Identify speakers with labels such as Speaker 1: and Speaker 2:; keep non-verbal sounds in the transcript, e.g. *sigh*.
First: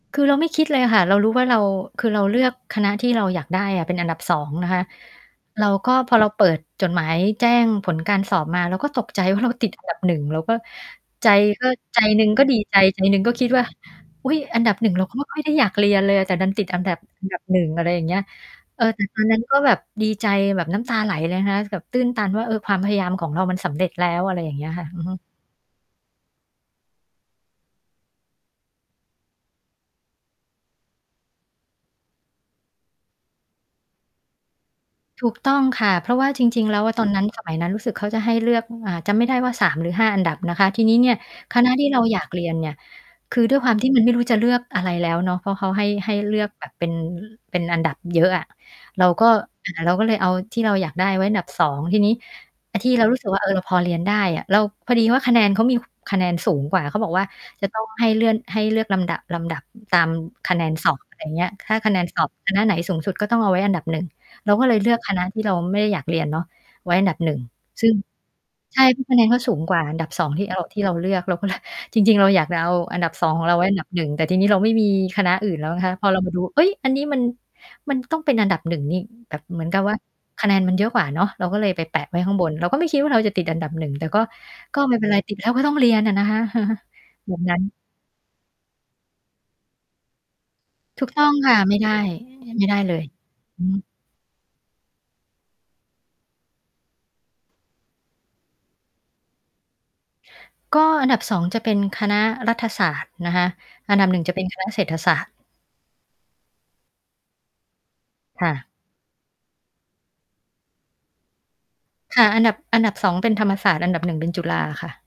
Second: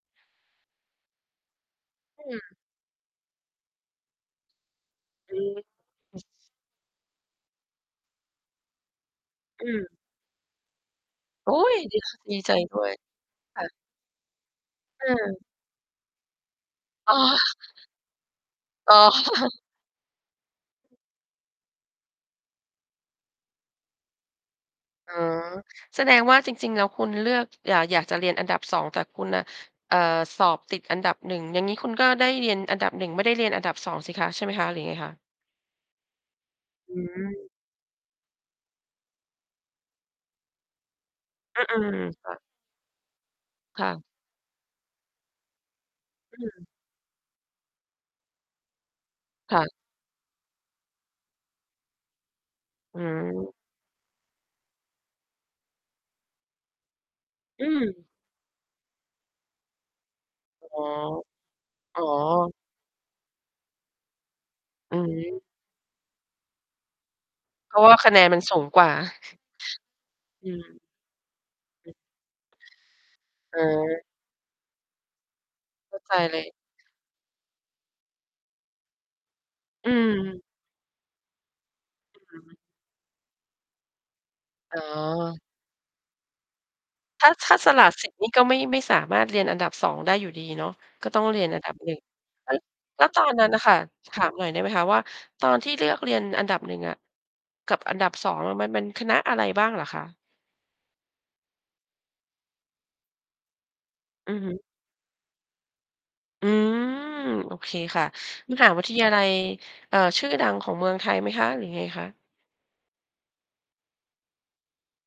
Speaker 1: คือเราไม่คิดเลยอะค่ะ เรารู้ว่าเรา คือเ
Speaker 2: อ
Speaker 1: รา
Speaker 2: ื
Speaker 1: เลือ
Speaker 2: ม
Speaker 1: กคณะที่เราอยากได้อะเป็นอันดับ 2 นะคะ
Speaker 2: อื
Speaker 1: เรา ก็พอเ
Speaker 2: ม
Speaker 1: รา เปิดจดหมายแจ้งผลการสอบมา เราก็ตกใจว่า เรา
Speaker 2: อ
Speaker 1: ต
Speaker 2: ื
Speaker 1: ิด
Speaker 2: ม
Speaker 1: อันดับ 1 เราก็ ใจ
Speaker 2: โอ๊
Speaker 1: ก็
Speaker 2: ย ด
Speaker 1: ใจ
Speaker 2: ี
Speaker 1: หนึ่ง
Speaker 2: ดี
Speaker 1: ก็
Speaker 2: ใจ
Speaker 1: ดี
Speaker 2: ด
Speaker 1: ใจ
Speaker 2: ้วย
Speaker 1: ใจหนึ่งก็คิด
Speaker 2: ค
Speaker 1: ว
Speaker 2: ่
Speaker 1: ่า
Speaker 2: ะ
Speaker 1: อุ๊ย อันดับ 1 เร
Speaker 2: เ
Speaker 1: าก็ไม่ ค่อ
Speaker 2: ออ
Speaker 1: ย ได้อยากเรียนเลยอะ แต่ดันติดอันดับ
Speaker 2: อ๋
Speaker 1: อันดับ
Speaker 2: อ
Speaker 1: 1 อะไรอย่างเงี้ย เออ
Speaker 2: อ๋
Speaker 1: แต
Speaker 2: อ
Speaker 1: ่ ตอนนั้น ก็
Speaker 2: *chuckles*
Speaker 1: แบบดีใจแบบน้ำตาไหลเลยนะคะ แบบตื้นตันว่า เออ ความพยายามของเรามันสำเร็จแล้ว อะไรอย่างเงี้ยค่ะ อือ
Speaker 2: อ
Speaker 1: ฮ
Speaker 2: ๋อ
Speaker 1: ึ
Speaker 2: แสดงว่า จริง ๆ แล้วคุณเลือก อยาก อยากจะเรียนอันดับ 2 แต่คุณน่ะ เอ่อ สอบติดอันดับ 1 อย่างงี้คุณก็ได้เรียนอันดับ 1 ไม่ได้เรียนอันดับ 2 สิคะ ใช่ไหมคะ หรือยังไงคะ?
Speaker 1: ถูกต้องค่ะ เพราะว่าจริง ๆ แล้วอ
Speaker 2: อื
Speaker 1: ะตอนนั้น ส
Speaker 2: ม
Speaker 1: มัยนั้นรู้สึกเขาจะให้เลือก อ่า จำไม่ได้ว่า 3 หรือ 5 อันดับนะคะ ทีนี้เนี่ย ค
Speaker 2: อื
Speaker 1: ณะ ที่เ
Speaker 2: อ
Speaker 1: ราอย
Speaker 2: ๆ
Speaker 1: า
Speaker 2: ค
Speaker 1: ก
Speaker 2: ่
Speaker 1: เ
Speaker 2: ะ
Speaker 1: รียนเนี่ย คือด้วยความ
Speaker 2: ค
Speaker 1: ท
Speaker 2: ่
Speaker 1: ี่ มั
Speaker 2: ะ
Speaker 1: น ไม่รู้จะเลือกอะไรแล้วเนาะ เพราะเขาให้ ให้เล
Speaker 2: อ
Speaker 1: ื
Speaker 2: ื
Speaker 1: อก
Speaker 2: ม
Speaker 1: แบบเป็น เป็นอันดับเยอะอะ เราก็
Speaker 2: ค่
Speaker 1: อ่
Speaker 2: ะ
Speaker 1: า เราก็เลยเอาที่เราอยากได้ไว้อันดับ 2 ทีนี้ อา ที่
Speaker 2: อื
Speaker 1: เรา รู้สึกว่า เอ
Speaker 2: ม
Speaker 1: อ เราพอเรียนได้อะ เรา พอดีว่าคะแนนเขามี ค คะแนนสูงกว่า เขาบอกว่า
Speaker 2: อื
Speaker 1: จะ ต้อง ให
Speaker 2: ม
Speaker 1: ้เลื่อน ให้เลือกลำดับ ลำดับตามคะแนน
Speaker 2: อ๋อ
Speaker 1: สอบ อะไรเงี้ย ถ้าคะแน
Speaker 2: อ๋อ
Speaker 1: นสอบคณะไหนสูงสุดก็ต้องเอาไว้อันดับ 1 เราก็เลยเลื
Speaker 2: อื
Speaker 1: อกคณะที
Speaker 2: ม
Speaker 1: ่เราไม่ได้อยากเรียนเนาะไว้อันดับ 1
Speaker 2: เพรา
Speaker 1: ซ
Speaker 2: ะ
Speaker 1: ึ
Speaker 2: ว
Speaker 1: ่
Speaker 2: ่
Speaker 1: ง
Speaker 2: าคะแนนมันสูง
Speaker 1: ใช
Speaker 2: กว
Speaker 1: ่
Speaker 2: ่า
Speaker 1: เพราะคะแนนก็สูงกว่าอันดับ 2 ที่
Speaker 2: อื
Speaker 1: เอา ท
Speaker 2: ม
Speaker 1: ี่เราเลือก เราก็เลย *chuckles* จริง ๆ เราอยากจะเอาอันดับ 2 ของเร
Speaker 2: อ
Speaker 1: า
Speaker 2: ื
Speaker 1: ไว้ อันดับ ห
Speaker 2: อ
Speaker 1: นึ่ง แต่ทีนี้เราไม่มีคณะอื่นแล้วนะคะ
Speaker 2: เข้า
Speaker 1: พอ
Speaker 2: ใจ
Speaker 1: เรามา
Speaker 2: เ
Speaker 1: ด
Speaker 2: ล
Speaker 1: ู
Speaker 2: ย
Speaker 1: เฮ่ย อันนี้มัน มันต้องเป็นอันดับ 1 นี่ แบบเหมือนกับ
Speaker 2: อื
Speaker 1: ว่า
Speaker 2: ม
Speaker 1: คะแนนมันเยอะกว่าเนาะ เราก็เลยไปแปะไว
Speaker 2: อ
Speaker 1: ้
Speaker 2: ื
Speaker 1: ข้าง
Speaker 2: อ
Speaker 1: บ
Speaker 2: ฮ
Speaker 1: น
Speaker 2: ึ
Speaker 1: เราก็ไม่คิดว่า เราจะติดอันดับ 1 แต่ก็
Speaker 2: อ
Speaker 1: ก
Speaker 2: ๋
Speaker 1: ็ไม่เป็นไร ติด
Speaker 2: อ
Speaker 1: แล้วก็ต้องเรียนอะนะคะ *chuckles*
Speaker 2: ถ้า
Speaker 1: แบบ
Speaker 2: ถ
Speaker 1: น
Speaker 2: ้า
Speaker 1: ั้น
Speaker 2: สละสิทธิ์นี่ก็ไม่ ไม่สามารถเรียนอันดับ 2 ได้อยู่ดีเนาะ
Speaker 1: ถ
Speaker 2: ก
Speaker 1: ู
Speaker 2: ็
Speaker 1: ก
Speaker 2: ต้
Speaker 1: ต
Speaker 2: อ
Speaker 1: ้
Speaker 2: ง
Speaker 1: อง
Speaker 2: เรียน
Speaker 1: ค่
Speaker 2: อ
Speaker 1: ะ
Speaker 2: ันดั
Speaker 1: ไม
Speaker 2: บ
Speaker 1: ่ไ
Speaker 2: หน
Speaker 1: ด
Speaker 2: ึ่ง
Speaker 1: ้
Speaker 2: ล
Speaker 1: ไม่ได้เล
Speaker 2: แล้
Speaker 1: ย
Speaker 2: วตอนนั้นน่
Speaker 1: อ
Speaker 2: ะ
Speaker 1: ือ
Speaker 2: ค่ะ
Speaker 1: ฮึ
Speaker 2: ถามหน่อยได้ไหมคะว่า ตอนที่เลือกเรียนอันดับ 1 อะ กับอันดับ 2 เออ มัน มันคณะอะไรบ้างเหรอคะ?
Speaker 1: ก็อันดับ 2 จะเป็นคณะรัฐศาสตร์นะคะ อันดับ 1
Speaker 2: อ
Speaker 1: จ
Speaker 2: ื
Speaker 1: ะเ
Speaker 2: อ
Speaker 1: ป็น
Speaker 2: ฮึ
Speaker 1: คณะ เศรษฐศาสตร์
Speaker 2: อืม โอเคค่ะ
Speaker 1: ค่
Speaker 2: ม
Speaker 1: ะ
Speaker 2: หาวิทยาลัย เอ่อ ชื่อดังของเมืองไทยไหมคะ หรือยังไงคะ?
Speaker 1: ค่ะ อันดับ อันดับ 2 เป็นธรรมศาสตร์ อันดับ 1 เป็นจุฬาค่ะ